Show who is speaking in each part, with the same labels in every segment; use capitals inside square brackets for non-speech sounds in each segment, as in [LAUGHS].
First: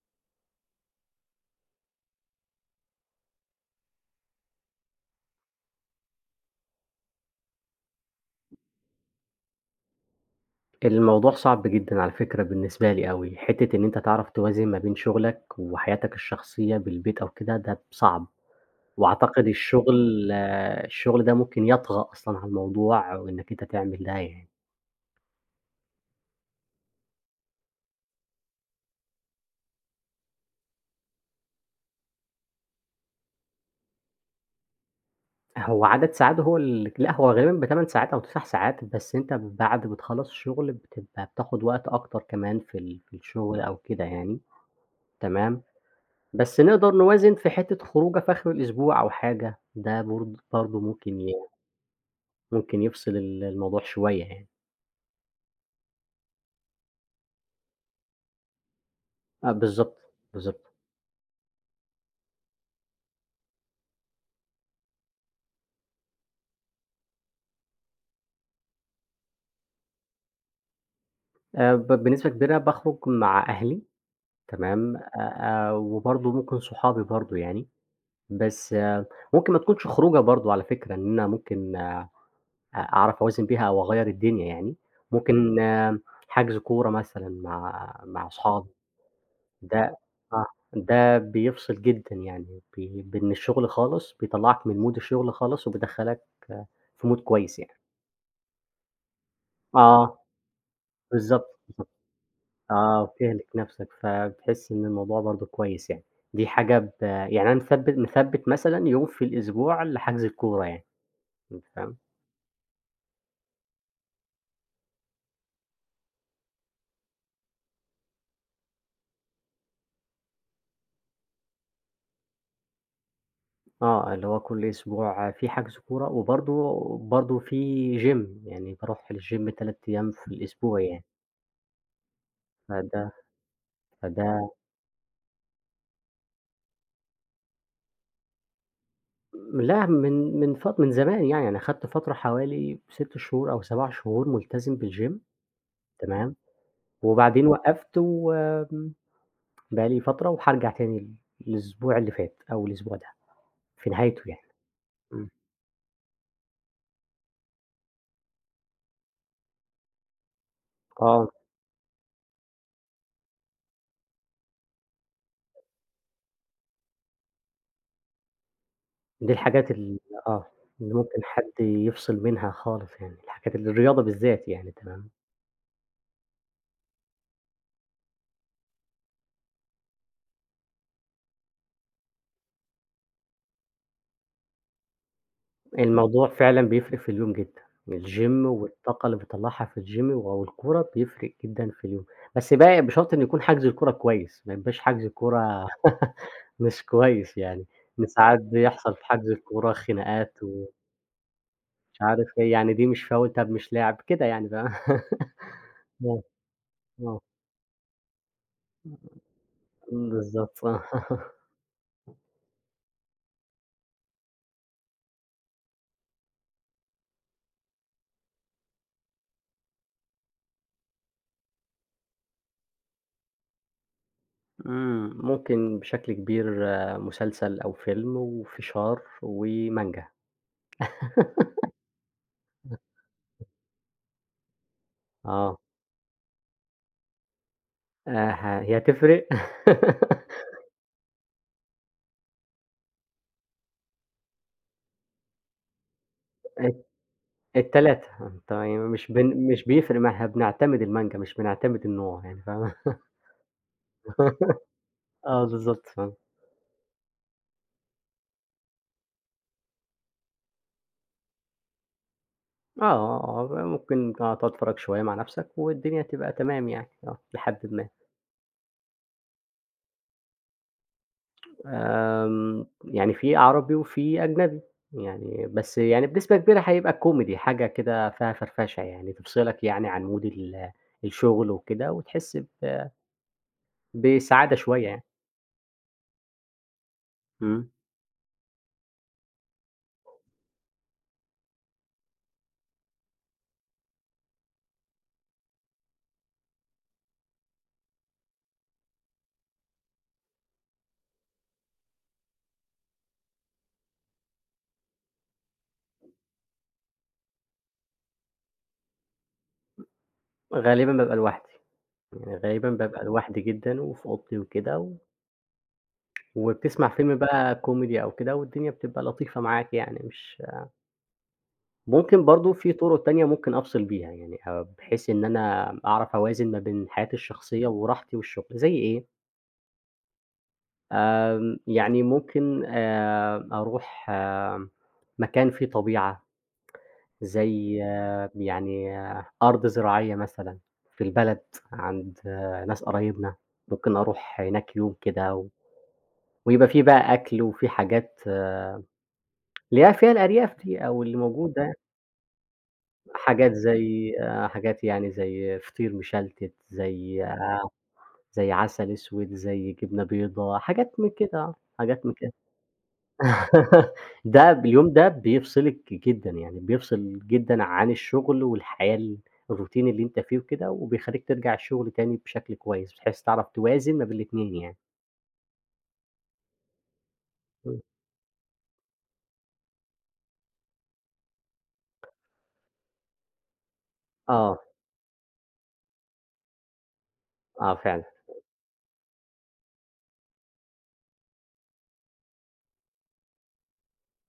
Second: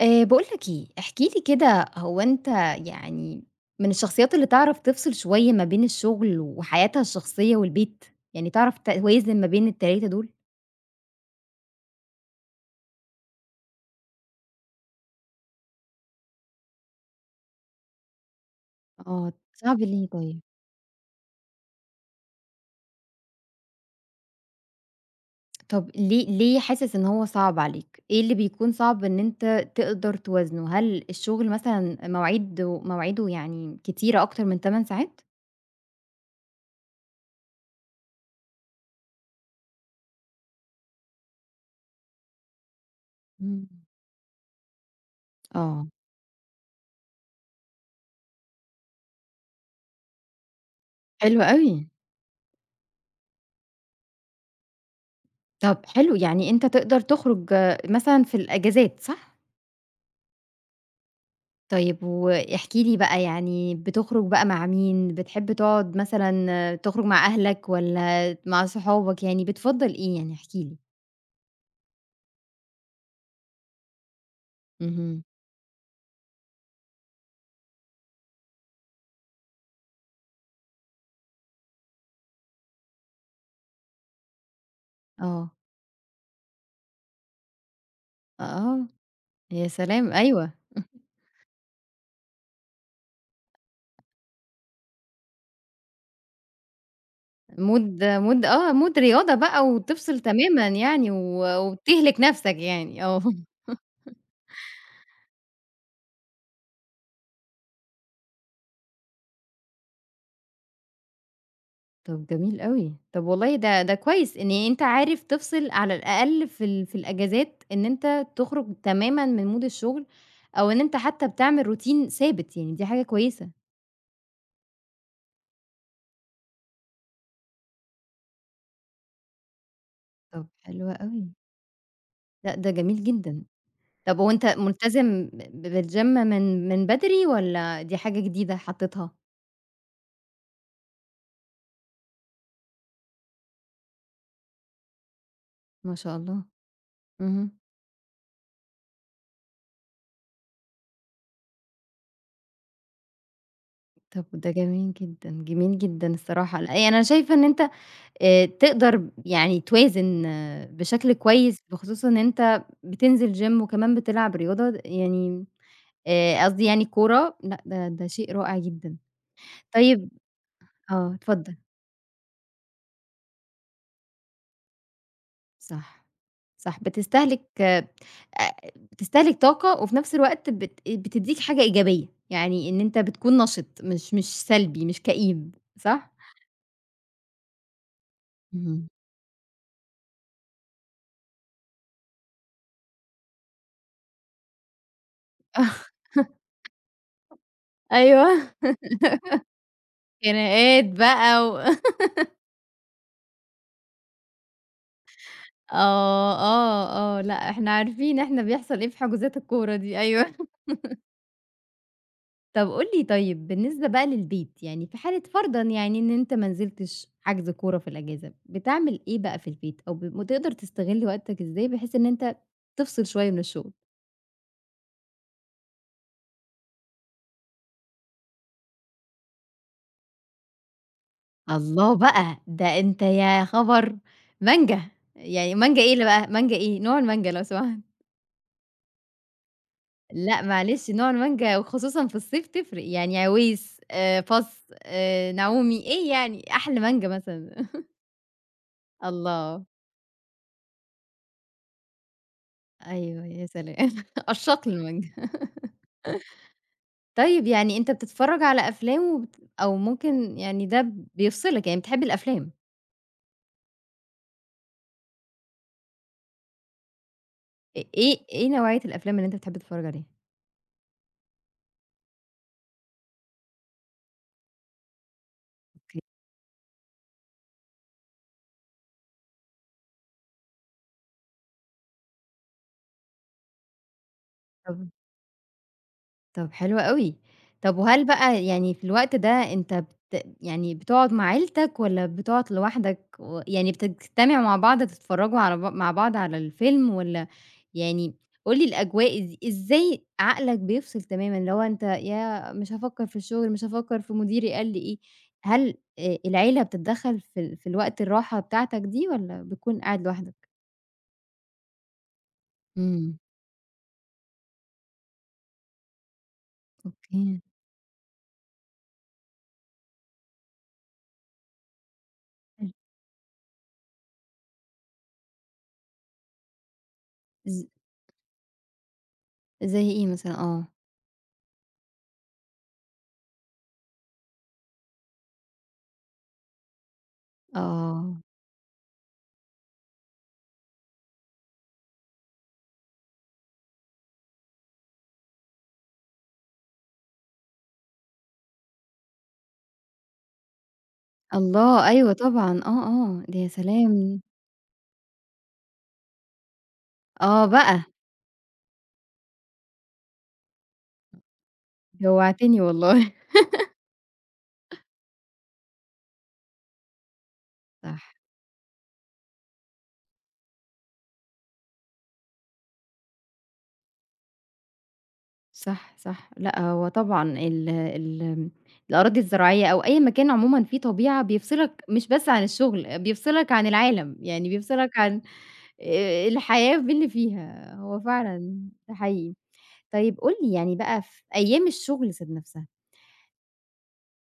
Speaker 1: باقول لك إيه، احكِ لي كده هو أنت يعني من الشخصيات اللي تعرف تفصل شوية ما بين الشغل وحياتها الشخصية والبيت؟ يعني تعرف توازن ما بين ال3 دول؟
Speaker 2: الموضوع صعب جدًا على فكرة بالنسبة لي أوي، حتّة إن أنت تعرف توازن ما بين شغلك وحياتك الشخصية بالبيت أو كده ده صعب،
Speaker 1: آه،
Speaker 2: وأعتقد
Speaker 1: صعب ليه طيب؟
Speaker 2: الشغل ده ممكن يطغى أصلًا على الموضوع وإنك أنت تعمل ده يعني.
Speaker 1: طب ليه حاسس إن هو صعب عليك؟ إيه اللي بيكون صعب إن أنت تقدر توازنه؟ هل الشغل مثلًا مواعيده يعني كتيرة أكتر من 8 ساعات؟
Speaker 2: هو عدد ساعات هو لأ هو غالبًا بيبقى 8 ساعات أو 9 ساعات، بس أنت بعد ما بتخلّص الشغل بتبقى بتاخد وقت أكتر كمان في في الشغل
Speaker 1: إمم،
Speaker 2: أو كده يعني، تمام،
Speaker 1: آه،
Speaker 2: بس نقدر نوازن في حتّة خروجة في آخر الأسبوع أو حاجة، ده برضه
Speaker 1: حلو أوي.
Speaker 2: ممكن يفصل الموضوع شوية يعني.
Speaker 1: طب حلو، يعني أنت تقدر تخرج مثلًا في الأجازات صح؟
Speaker 2: آه، بالضبط، بالضبط.
Speaker 1: طيب واحكِ لي بقى يعني بتخرج بقى مع مين؟ بتحب تقعد مثلًا تخرج مع أهلك والّا مع صحابك، يعني بتفضّل إيه يعني احكِ لي؟
Speaker 2: بنسبة كبيرة باخرج مع أهلي، تمام،
Speaker 1: اهم.
Speaker 2: وبرضه ممكن صحابي برضه يعني، بس، ممكن ما تكونش خروجة برضه على فكرة إن أنا ممكن أ أعرف أوازن بيها أو أغيّر الدنيا يعني،
Speaker 1: آه،
Speaker 2: ممكن، حجز كورة مثلًا مع صحابي،
Speaker 1: آه، يا
Speaker 2: ده
Speaker 1: سلام
Speaker 2: آه،
Speaker 1: أيوه.
Speaker 2: ده بيفصل جدًا يعني بي ب من الشغل خالص، بيطلّعك من mood الشغل خالص وبيدخّلك في mood كويس يعني.
Speaker 1: مود رياضة بقى
Speaker 2: آه،
Speaker 1: وتفصل تمامًا يعني، و
Speaker 2: بالضبط، بالضبط.
Speaker 1: وتهلك نفسك يعني، آه.
Speaker 2: وبتهلِك نَفْسك، فبتحس إن الموضوع برضه كويس يعني، دي حاجة، يعني أنا مثبِّت مثلًا يوم في الأسبوع لحجز الكورة يعني، أنت فاهم؟
Speaker 1: طب جميل أوي، طب والله ده ده كويس إن أنت عارف تفصل على الأقل في الأجازات، إن أنت تخرج تمامًا من mood الشغل، أو إن أنت حتى بتعمل routine ثابت، يعني دي حاجة كويسة.
Speaker 2: آه، اللي هو كل أسبوع في حجز كورة، وبرضه في gym، يعني باروح الgym 3 أيام في
Speaker 1: طب
Speaker 2: الأسبوع
Speaker 1: حلو
Speaker 2: يعني،
Speaker 1: أوي، لأ ده جميل
Speaker 2: فده
Speaker 1: جدًا. طب وأنت
Speaker 2: فده.
Speaker 1: ملتزم بالgym من بدري والّا دي حاجة جديدة حطيتها؟
Speaker 2: لأ، من زمان يعني، أنا خدت فترة حوالي 6 شهور أو 7 شهور ملتزم بالgym،
Speaker 1: ما شاء
Speaker 2: تمام،
Speaker 1: الله،
Speaker 2: وبعدين
Speaker 1: اهم.
Speaker 2: وقّفت وآمم بقى لي فترة وهارجع تاني الأسبوع اللي فات أو الأسبوع ده، في نهايته
Speaker 1: طب ده
Speaker 2: يعني.
Speaker 1: جميل
Speaker 2: إمم.
Speaker 1: جدًا، جميل جدًا الصراحة. لأ يعني أنا شايفة إن أنت تقدر يعني توازن، آه، بشكل
Speaker 2: آه،
Speaker 1: كويس، بخصوص إن أنت بتنزل gym وكمان بتلعب رياضة، يعني قصدي يعني كورة. لأ ده ده شيء رائع جدًا.
Speaker 2: دي الحاجات، ال
Speaker 1: طيب
Speaker 2: آه، اللي
Speaker 1: آه،
Speaker 2: ممكن حد
Speaker 1: اتفضل.
Speaker 2: يفصل منها خالص يعني، الحاجات، الرياضة بالذات يعني، تمام،
Speaker 1: صح، صح، بتستهلك بتستهلك طاقة، وفي نفس الوقت بتدّيك حاجة إيجابية، يعني إن أنت بتكون نشِط، مش سلبي، مش كئيب، صح؟
Speaker 2: الموضوع فعلًا بيفرق في اليوم جدًا، الgym
Speaker 1: اهم.
Speaker 2: والطاقة اللي بتطلّعها في الgym أو الكورة بيفرق جدًا في اليوم، بس بقى بشرط إن يكون حجز الكورة كويس، ما يبقاش حجز الكورة
Speaker 1: [LAUGHS]
Speaker 2: [LAUGHS] مش كويس يعني، إن ساعات
Speaker 1: أيوه،
Speaker 2: بيحصل في حجز الكورة خناقات ومش
Speaker 1: خناقات بقى و [LAUGHS]
Speaker 2: عارف إيه، يعني دي مش foul، طب مش لعب، كده يعني فاهم؟ [LAUGHS] آه،
Speaker 1: آه، آه،
Speaker 2: آه،
Speaker 1: آه، لأ إحنا عارفين إحنا بيحصل إيه في حجوزات الكورة دي،
Speaker 2: إمم،
Speaker 1: أيوه. [LAUGHS]
Speaker 2: بالضبط آه. [LAUGHS]
Speaker 1: طب قُل لي، طيب بالنسبة بقى للبيت، يعني في حالة فرضًا يعني إن أنت ما نزلتش حجز كورة في الأجازة، بتعمل إيه بقى في البيت، أو بتقدر تستغل وقتك إزاي بحيث إن أنت تفصل شوية من الشغل؟
Speaker 2: ممكن بشكل كبير مسلسل أو فيلم وفشار ومانجا. [LAUGHS]
Speaker 1: الله بقى، ده أنت يا خبر! مانجا، يعني
Speaker 2: آه،
Speaker 1: مانجا إيه اللي بقى، مانجا إيه، نوع المانجا لو سمحت؟
Speaker 2: ه هي هتفرق؟ [LAUGHS]
Speaker 1: لأ معلش نوع المانجا وخصوصًا في الصيف تفرق، يعني عويس، فص، نعومي، إيه يعني أحلى
Speaker 2: الت
Speaker 1: مانجا مثلًا. [LAUGHS]
Speaker 2: التلاتة أنت، مش
Speaker 1: الله!
Speaker 2: بيفرق، ما إحنا بنعتمد المانجا، مش بنعتمد النوع يعني فاهمة؟
Speaker 1: أيوه يا سلام [LAUGHS]
Speaker 2: [LAUGHS]
Speaker 1: عشاق للمانجا.
Speaker 2: آه، بالضبط فاهم.
Speaker 1: طيب يعني أنت بتتفرج على أفلام، وبت أو ممكن يعني ده بيفصلك، يعني بتحب الأفلام.
Speaker 2: آه، آه، آه، ممكن، تقعد تتفرج شوية مع نفْسك والدنيا تبقى تمام يعني آه، إلى حدٍ
Speaker 1: إ
Speaker 2: ما.
Speaker 1: إيه إيه نوعية الأفلام اللي أنت بتحب تتفرج عليها؟
Speaker 2: يعني في عربي وفي أجنبي، يعني بس
Speaker 1: أوكي.
Speaker 2: يعني بنسبة كبيرة هيبقى كوميدي، حاجة كده فيها فرفشة يعني، تفصلك يعني عن مود الشغل وكده وتحس، ب بسعادة
Speaker 1: طب
Speaker 2: شوية يعني،
Speaker 1: طب حلو أوي.
Speaker 2: إمم،
Speaker 1: طب وهل بقى يعني في الوقت ده أنت بت يعني بتقعد مع عيلتك والّا بتقعد لوحدك، و يعني بتجتمعوا مع بعض تتفرّجوا على ب مع بعض على الفيلم، والّا يعني قُل لي الأجواء إزاي عقلك بيفصل تمامًا، اللي هو أنت ياه! مش هافكّر في الشغل، مش هافكّر في مديري قال لي إيه. هل العيلة بتتدخّل في الوقت الراحة بتاعتك دي، والّا بتكون قاعد لوحدك؟
Speaker 2: غالبًا بابقى لوحدي، يعني غالبًا بابقى
Speaker 1: إمم.
Speaker 2: لوحدي جدًا وفي أوضتي وكده وبتسمع فيلم
Speaker 1: أوكي.
Speaker 2: بقى كوميدي أو كده والدنيا بتبقى لطيفة معاك يعني مش، ممكن برضه
Speaker 1: حلو.
Speaker 2: في طُرق تانية ممكن أفصل بيها يعني، بحيث إن أنا أعرف أوازن ما بين حياتي
Speaker 1: ز
Speaker 2: الشخصية وراحتي والشغل، زي إيه؟
Speaker 1: زي إيه مثلًا؟ آه.
Speaker 2: يعني ممكن أروح، مكان فيه طبيعة، زي،
Speaker 1: آه.
Speaker 2: يعني، أرض زراعية مثلًا في البلد عند، ناس قرايبنا، ممكن أروح هناك يوم كده ويبقى في بقى أكل وفي حاجات، اللي هي فيها الأرياف دي أو اللي موجودة،
Speaker 1: الله! أيوه طبعًا، آه، آه، ده يا
Speaker 2: حاجات زي،
Speaker 1: سلام!
Speaker 2: حاجات يعني زي فطير مشلتت، زي،
Speaker 1: آه بقى،
Speaker 2: زي عسل أسود، زي جبنة بيضا، حاجات من كده، حاجات من كده.
Speaker 1: جوّعتني والله [LAUGHS]
Speaker 2: [LAUGHS] ده اليوم ده بيفصلِك جدًا، يعني بيفصل جدًا عن
Speaker 1: صح،
Speaker 2: الشغل والحياة، الروتين اللي أنت فيه وكده، وبيخلّيك ترجع الشغل تاني بشكل كويس، بحيث تعرف توازن ما بين الاتنين يعني.
Speaker 1: صح، صح، لأ هو طبعًا ال
Speaker 2: إمم.
Speaker 1: ال آمم، الأراضي الزراعية أو أي مكان عمومًا فيه طبيعة بيفصلك، مش بس عن الشغل، بيفصلك عن العالم، يعني
Speaker 2: آه،
Speaker 1: بيفصلك عن الحياة باللي فيها،
Speaker 2: آه
Speaker 1: هو
Speaker 2: فعلًا.
Speaker 1: فعلًا ده حقيقي. طيب قُل لي يعني بقى في أيام الشغل ذات نفسها،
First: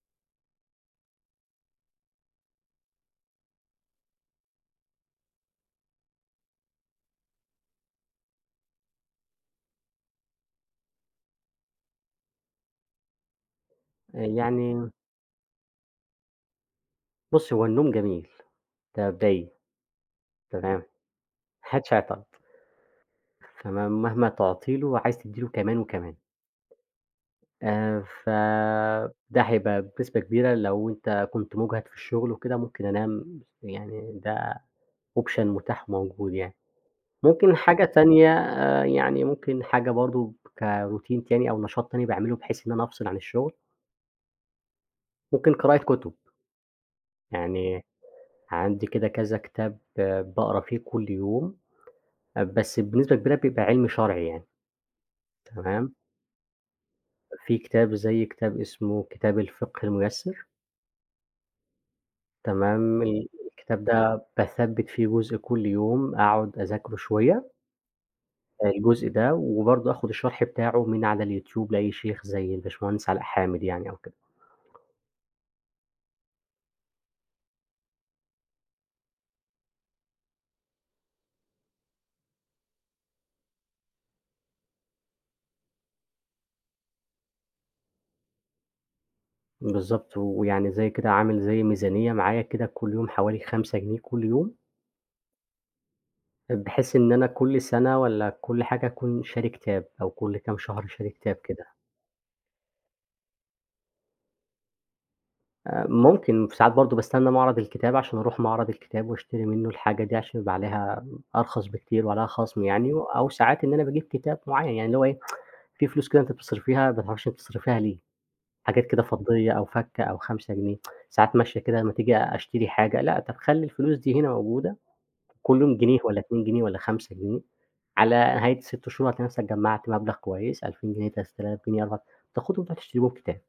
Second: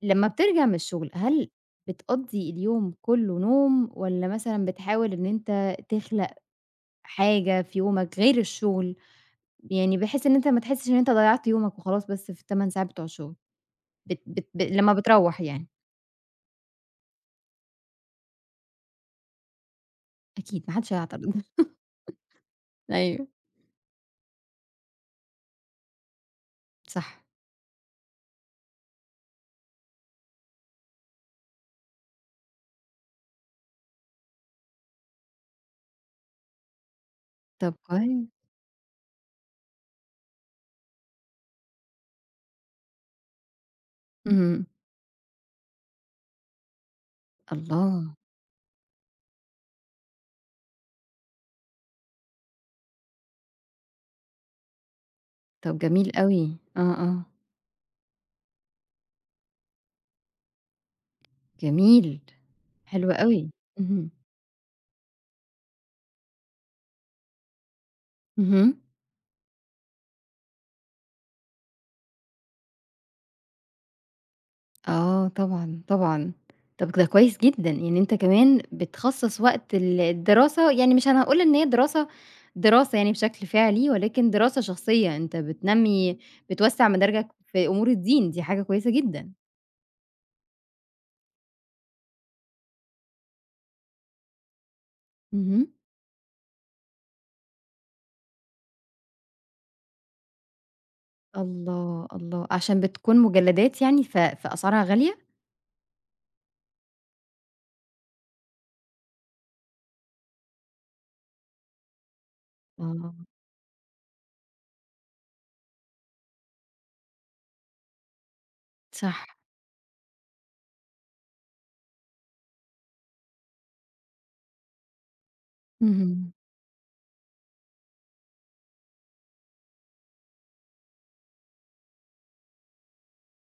Speaker 1: لمّا بترجع من الشغل، هل بتقضّي اليوم كلّه نوم، والّا مثلًا بتحاول إن أنت تخلق حاجة في يومك غير الشغل، يعني بحيث إن أنت ما تحسّش إن أنت ضيّعت يومك وخلاص بس في ال8 ساعات بتوع الشغل، بت بت ب
Speaker 2: يعني
Speaker 1: لمّا بتروّح يعني.
Speaker 2: بُص، هو النوم جميل، ده بداية،
Speaker 1: أكيد ما
Speaker 2: تمام، ما
Speaker 1: حدش هيعترض [LAUGHS]
Speaker 2: حدش هيعترض،
Speaker 1: أيوه،
Speaker 2: تمام، مهما تعطي له عايز تدّي له كمان وكمان.
Speaker 1: صح.
Speaker 2: فده هيبقى بنسبة كبيرة لو أنت كنت مُجهد في الشغل وكده ممكن أنام يعني ده option متاح وموجود يعني. ممكن
Speaker 1: طب
Speaker 2: حاجة
Speaker 1: كويس،
Speaker 2: تانية، يعني ممكن حاجة برضه كroutine تاني أو نشاط تاني باعمله بحيث إن أنا أفصل عن الشغل،
Speaker 1: اهم.
Speaker 2: ممكن قراءة كُتب، يعني
Speaker 1: الله!
Speaker 2: عندي كده كذا كتاب باقرا فيه كل يوم، بس بنسبة كبيرة بيبقى علم شرعي يعني،
Speaker 1: طب
Speaker 2: تمام،
Speaker 1: جميل أوي، آه، آه،
Speaker 2: في كتاب زي كتاب اسمه كتاب الفقه الميسر،
Speaker 1: جميل،
Speaker 2: تمام،
Speaker 1: حلو أوي،
Speaker 2: الكتاب
Speaker 1: اهم،
Speaker 2: ده باثبّت فيه جزء كل يوم، أقعد أذاكره شوية،
Speaker 1: اهم.
Speaker 2: الجزء ده، وبرضه آخد الشرح بتاعه من على اليوتيوب لأي شيخ زي الباشمهندس علاء حامد يعني أو،
Speaker 1: آه طبعًا، طبعًا. طَب ده كويس جدًا، يعني أنت كمان بتخصّص وقت الدراسة، يعني مش هنقول إن هي دراسة، دراسة يعني بشكل فعلي، ولكن دراسة شخصية، أنت بتوسّع مداركك في أمور الدين، دي حاجة كويسة جدًا.
Speaker 2: بالضبط، ويعني زي كده عامل زي ميزانية معايا كده كل يوم حوالي 5 جنيه كل يوم،
Speaker 1: اهم.
Speaker 2: بحيث إن أنا كل سَنة والّا كل حاجة أكون شاري كتاب، أو كل كام شهر شاري كتاب كده.
Speaker 1: الله، الله، عشان بتكون مجلدات يعني فأسعارها غالية؟
Speaker 2: ممكن في ساعات برضه باستنى معرض الكتاب عشان أروح معرض الكتاب وأشتري منه الحاجة دي عشان يبقى عليها أرخص بكتير وعليها خَصم يعني،
Speaker 1: آه،
Speaker 2: أو ساعات إن أنا باجيب كتاب معيّن، يعني اللي هو إيه، في فلوس كده أنتِ بتصرفيها ما تعرفيش أنتِ بتصرفيها ليه، حاجات كده
Speaker 1: صح.
Speaker 2: فضّية أو فكة أو 5 جنيه، ساعات ماشية كده أمّا تيجي أشتري حاجة، لأ طب خلّي الفلوس دي هنا موجودة كل يوم جنيه والّا
Speaker 1: اهم.
Speaker 2: 2 جنيه والّا 5 جنيه، على نهاية 6 شهور هتلاقي نفسك جمّعت مبلغ كويس، 2000 جنيه، 3000 جنيه، 4000، تاخدهم تروح تشتري بيهم كتاب،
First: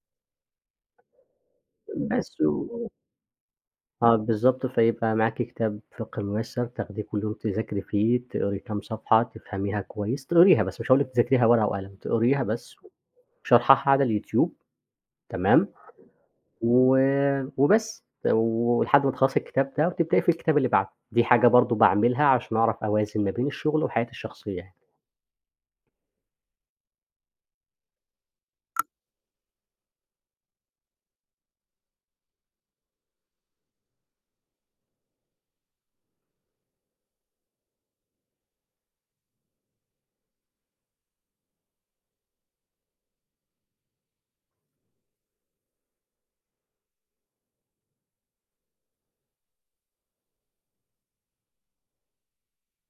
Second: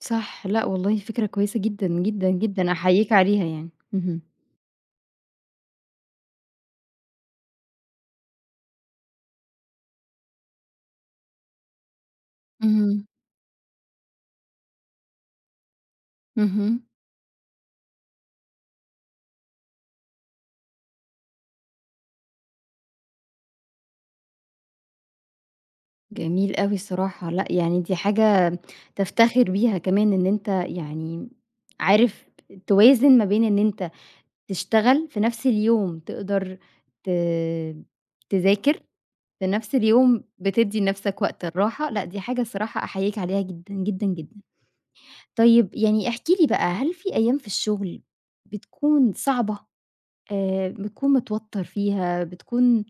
Speaker 1: صح، لأ والله فكرة كويسة جدًا، جدًا،
Speaker 2: بس و،
Speaker 1: جدًا، أحييك عليها يعني.
Speaker 2: آه
Speaker 1: اهم.
Speaker 2: بالضبط، فيبقى معاكِ كتاب فِقه الميسّر تاخديه كل يوم تذاكري فيه، تقري كام صفحة تفهميها كويس، تقريها بس، مش هاقول لِك تذاكريها ورقة وقلم، تقريها بس
Speaker 1: اهم،
Speaker 2: وشرحها على اليوتيوب، تمام،
Speaker 1: اهم.
Speaker 2: و وبس، ولحد ما تخلّصي الكتاب ده وتبدئي في الكتاب اللي بعده، دي حاجة برضه باعملها عشان أعرف أوازن ما بين الشغل وحياتي الشخصية.
Speaker 1: جميل أوي الصراحة، لأ يعني دي حاجة تفتخر بيها كمان، إن أنت يعني عارف توازن ما بين إن أنت تشتغل في نفس اليوم، تقدر ت تذاكر، في نفس اليوم بتدّي لنفسك وقت الراحة، لأ دي حاجة الصراحة أحييك عليها جدًا، جدًا، جدًا. طيب يعني احكِ لي بقى، هل في أيام في الشغل بتكون صعبة، بتكون متوتر فيها، بتكون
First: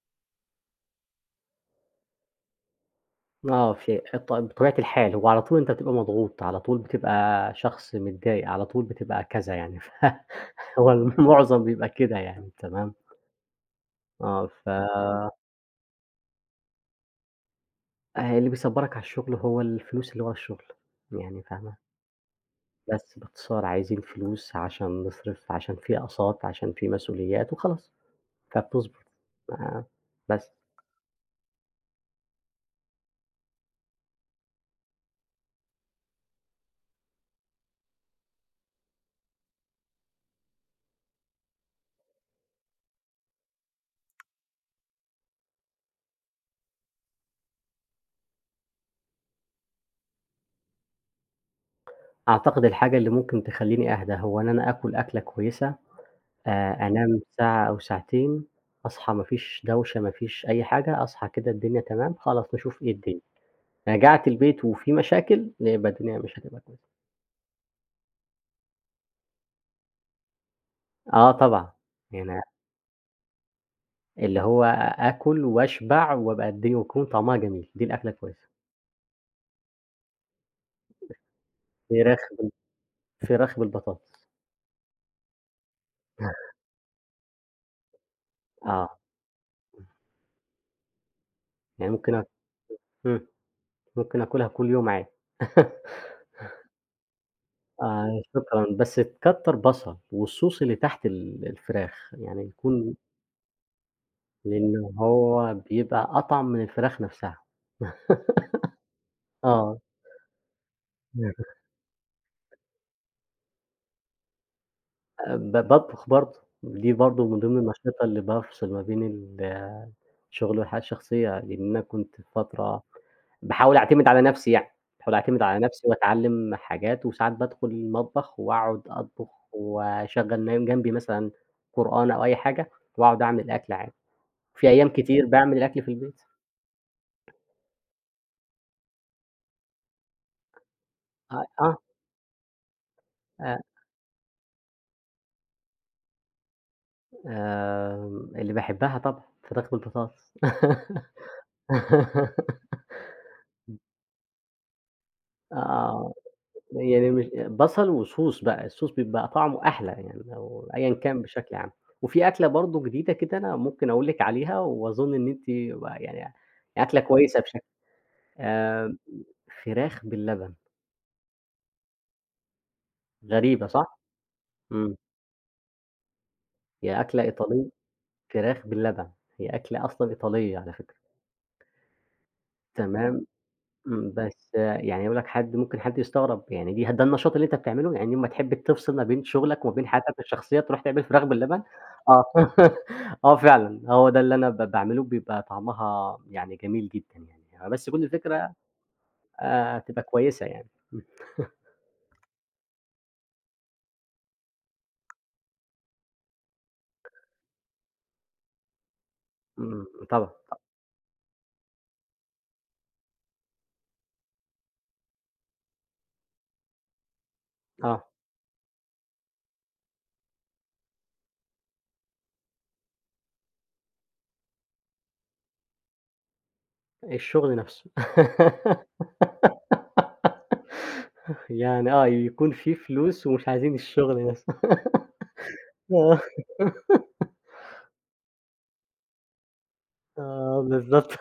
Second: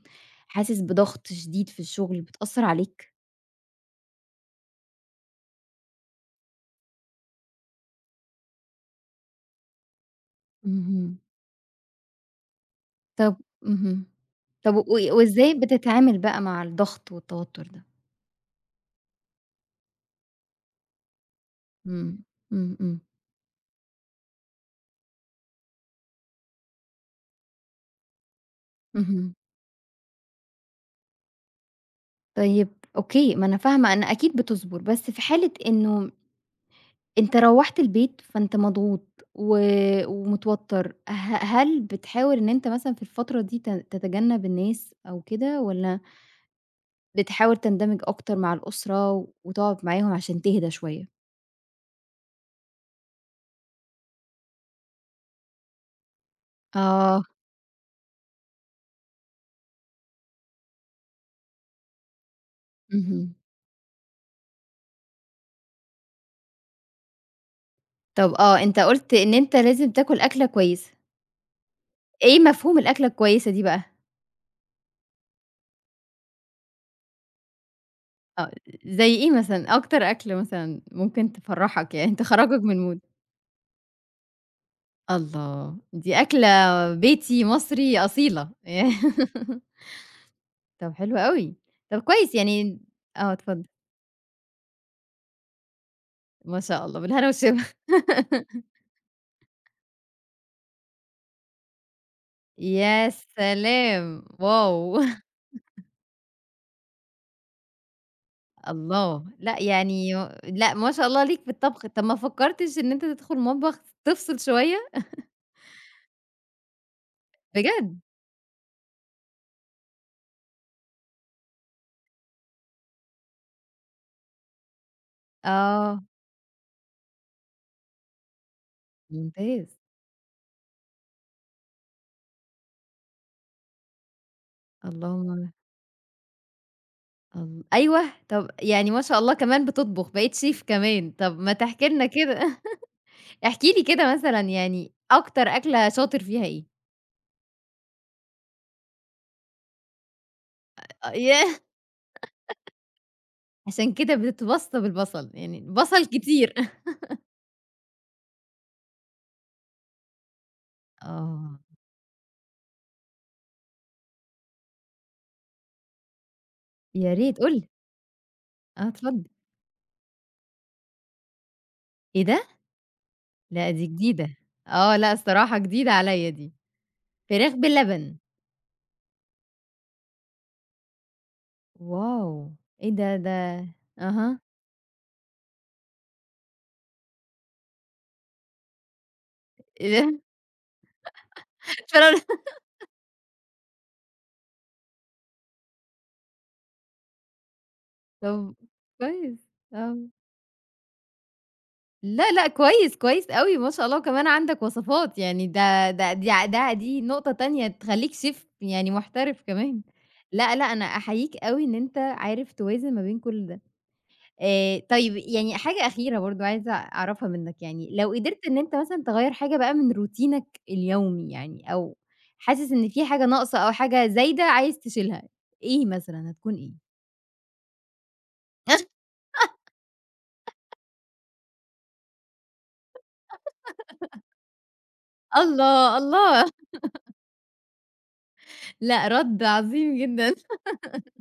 Speaker 1: حاسس بضغط شديد في الشغل بتأثّر عليك؟
Speaker 2: آه، في ط بطبيعة الحال، هو على طول أنت بتبقى مضغوط، على طول بتبقى شخص متضايق، على طول بتبقى كذا يعني، [LAUGHS] فهو
Speaker 1: اهم.
Speaker 2: المعظم بيبقى كده يعني، تمام،
Speaker 1: طب اهم.
Speaker 2: آه، ف
Speaker 1: طب وإزاي بتتعامل بقى مع الضغط والتوتر ده؟
Speaker 2: اللي بيصبّرك على الشغل هو الفلوس اللي ورا الشغل، يعني فاهمة؟
Speaker 1: إمم. إمم، إمم.
Speaker 2: بس باختصار عايزين فلوس عشان نصرف، عشان في أقساط، عشان في مسؤوليات وخلاص، فبتصبر،
Speaker 1: اهم.
Speaker 2: آآ، بس.
Speaker 1: طيب أوكي، ما أنا فاهمة، أنا أكيد بتصبر، بس في حالة إنه أنت روّحت البيت فأنت مضغوط و ومتوتر، هل بتحاول إن أنت مثلًا في الفترة دي تتجنب الناس أو كده، والّا بتحاول تندمج أكتر مع الأسرة وتقعد معاهم عشان تهدى شوية؟
Speaker 2: أعتقد الحاجة اللي ممكن تخلّيني أهدى هو إن أنا آكل أكلة كويسة، أنام
Speaker 1: آه.
Speaker 2: ساعة أو ساعتين، أصحى ما فيش دوشة، ما فيش أي حاجة، أصحى كده الدنيا تمام، خلاص نشوف إيه الدنيا.
Speaker 1: اهم.
Speaker 2: رجعت البيت وفي مشاكل، لأ يبقى الدنيا مش هتبقى كويسة.
Speaker 1: طب آه، أنت قُلت إن أنت لازم تاكل أكلة كويسة.
Speaker 2: آه طبعًا،
Speaker 1: إيه
Speaker 2: يعني
Speaker 1: مفهوم الأكلة الكويسة دي بقى؟
Speaker 2: اللي هو آكل واشبع وابقى الدنيا ويكون طعمها جميل، دي الأكلة الكويسة.
Speaker 1: آه، زي إيه مثلًا؟ أكتر أكلة مثلًا ممكن تفرّحك، يعني
Speaker 2: فراخ بال
Speaker 1: تخرّجك من mood؟
Speaker 2: فراخ بالبطاطس.
Speaker 1: الله! دي أكلة
Speaker 2: [LAUGHS]
Speaker 1: بيتي مصري أصيلة [LAUGHS]
Speaker 2: آه،
Speaker 1: طب حلو أوي،
Speaker 2: يعني
Speaker 1: طب
Speaker 2: ممكن آك
Speaker 1: كويس يعني،
Speaker 2: إمم،
Speaker 1: آه، اتفضل.
Speaker 2: ممكن آكلها كل يوم عادي. [LAUGHS]
Speaker 1: ما شاء الله بالهنا والشفا
Speaker 2: آه
Speaker 1: [LAUGHS]
Speaker 2: شكرًا، بس تكتّر بصل والصوص اللي تحت الفراخ، يعني يكون،
Speaker 1: يا سلام!
Speaker 2: لأنه
Speaker 1: واو!
Speaker 2: هو بيبقى أطعم من الفراخ نفسها.
Speaker 1: الله!
Speaker 2: [LAUGHS]
Speaker 1: لأ
Speaker 2: آه،
Speaker 1: يعني، لأ ما شاء الله ليك في الطبخ. طب ما فكّرتش إن أنت تدخل مطبخ تفصل شوية؟
Speaker 2: باطبخ برضه، دي برضه من ضمن
Speaker 1: بجد؟
Speaker 2: الأنشطة اللي بافصل ما بين الشغل والحياة الشخصية، لإن أنا كنت فترة باحاول أعتمد على نفسي يعني، باحاول أعتمد على نفسي
Speaker 1: آه،
Speaker 2: وأتعلّم حاجات، وساعات بادخل المطبخ وأقعد أطبخ
Speaker 1: ممتاز.
Speaker 2: وأشغّل جنبي مثلًا قرآن أو أي حاجة، وأقعد أعمل أكل عادي، في أيام كتير
Speaker 1: اللهم
Speaker 2: باعمل الأكل في البيت.
Speaker 1: أيوه، طب يعني ما شاء الله كمان بتطبخ، بقيت chef كمان، طب
Speaker 2: آه،
Speaker 1: ما
Speaker 2: آه.
Speaker 1: تحكي لنا كده [LAUGHS]
Speaker 2: آه.
Speaker 1: احكِ لي كده مثلًا، يعني أكتر أكلة شاطر فيها إيه؟
Speaker 2: اللي باحبها طبعًا، فراخ بالبطاطس.
Speaker 1: أ ياه!
Speaker 2: [LAUGHS]
Speaker 1: عشان كده بتتوصّى بالبصل، يعني بصل
Speaker 2: آه،
Speaker 1: كتير [LAUGHS]
Speaker 2: يعني مش بصل وSauce بقى، الSauce بيبقى طعمه أحلى يعني لو أيًا كان بشكل
Speaker 1: آه،
Speaker 2: عام. وفي أكلة برضه جديدة كده أنا ممكن أقول لِك عليها وأظن إن أنتِ بقى يعني أكلة
Speaker 1: يا ريت
Speaker 2: كويسة
Speaker 1: قُل
Speaker 2: بشكل،
Speaker 1: لي، آه
Speaker 2: آمم،
Speaker 1: اتفضل،
Speaker 2: فراخ باللبن،
Speaker 1: إيه ده؟
Speaker 2: غريبة
Speaker 1: لأ دي
Speaker 2: صح؟
Speaker 1: جديدة،
Speaker 2: [LAUGHS] إمم،
Speaker 1: آه لأ الصراحة جديدة عليّا دي،
Speaker 2: هي أكلة
Speaker 1: فراخ
Speaker 2: إيطالية،
Speaker 1: باللبن،
Speaker 2: فراخ باللبن، هي أكلة أصلًا إيطالية على فكرة،
Speaker 1: واو! إيه ده،
Speaker 2: تمام.
Speaker 1: أها،
Speaker 2: بس يعني أقول لك حد ممكن حد يستغرب، يعني دي ده النشاط اللي أنت بتعمله؟ يعني أمّا تحب تفصل ما بين شغلك وما
Speaker 1: [LAUGHS]
Speaker 2: بين
Speaker 1: إيه
Speaker 2: حياتك
Speaker 1: ده؟
Speaker 2: الشخصية تروح تعمل فراخ باللبن؟ آه،
Speaker 1: [UNINTELLIGIBLE]
Speaker 2: [LAUGHS] آه فعلًا، هو ده اللي أنا باعمله بيبقى طعمها يعني جميل جدًا يعني، بس كل الفكرة
Speaker 1: طب كويس، آه.
Speaker 2: تبقى كويسة يعني. إمم،
Speaker 1: لأ، لأ، كويس، كويس أوي ما شاء الله، وكمان عندك وصفات، يعني ده ده دي ع ده دي نقطة تانية تخلّيك شيف يعني محترف كمان.
Speaker 2: إمم، طبعًا،
Speaker 1: لأ، لأ، أنا أحييك أوي إن أنت عارف توازن ما بين كل ده. طيب يعني حاجة أخيرة برضه عايزة أعرفها منّك، يعني
Speaker 2: آه،
Speaker 1: لو قدرت إن أنت مثلًا تغيّر حاجة بقى من روتينك اليومي يعني، أو حاسس إن في حاجة ناقصة أو حاجة زايدة عايز تشيلها، إيه مثلًا هتكون إيه؟
Speaker 2: الشغل نفسه.
Speaker 1: [LAUGHS]
Speaker 2: [LAUGHS] يعني، يكون في فلوس ومش عايزين الشغل نفسه. [LAUGHS]
Speaker 1: الله،
Speaker 2: آه،
Speaker 1: الله! [LAUGHS] لأ، رَد عظيم جدًا.
Speaker 2: آه بالضبط.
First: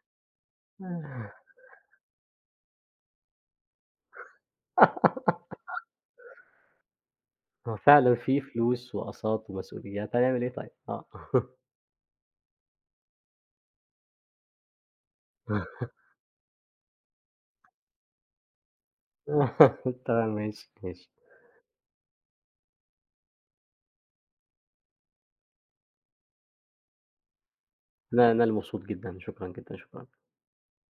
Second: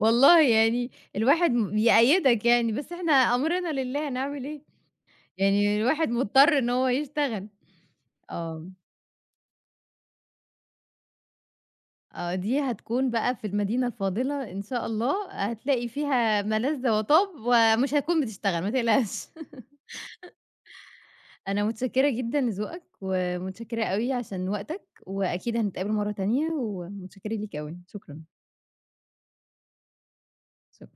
Speaker 1: والله يعني الواحد بيأيّدك يعني، بس إحنا أمرنا لله، هنعمل إيه؟
Speaker 2: [LAUGHS]
Speaker 1: يعني الواحد مضطر إن هو يشتغل.
Speaker 2: هو فعلًا في
Speaker 1: آه،
Speaker 2: فلوس وأقساط ومسؤوليات، هنعمل إيه طيب؟ آه.
Speaker 1: آه، دي هتكون بقى في المدينة الفاضلة إن شاء الله، هتلاقي فيها ما لذ وطاب، ومش هتكون بتشتغل، ما تقلقش. [LAUGHS]
Speaker 2: [LAUGHS] تمام ماشي، ماشي.
Speaker 1: أنا متشكّرة جدًا لذوقك، ومتشكّرة أوي عشان وقتك، وأكيد هنتقابل مرّة تانية، ومتشكّرة ليك أوي، شكرًا،
Speaker 2: أنا اللي مبسوط جدًا، شكرًا جدًا، شكرًا.
Speaker 1: شكرًا.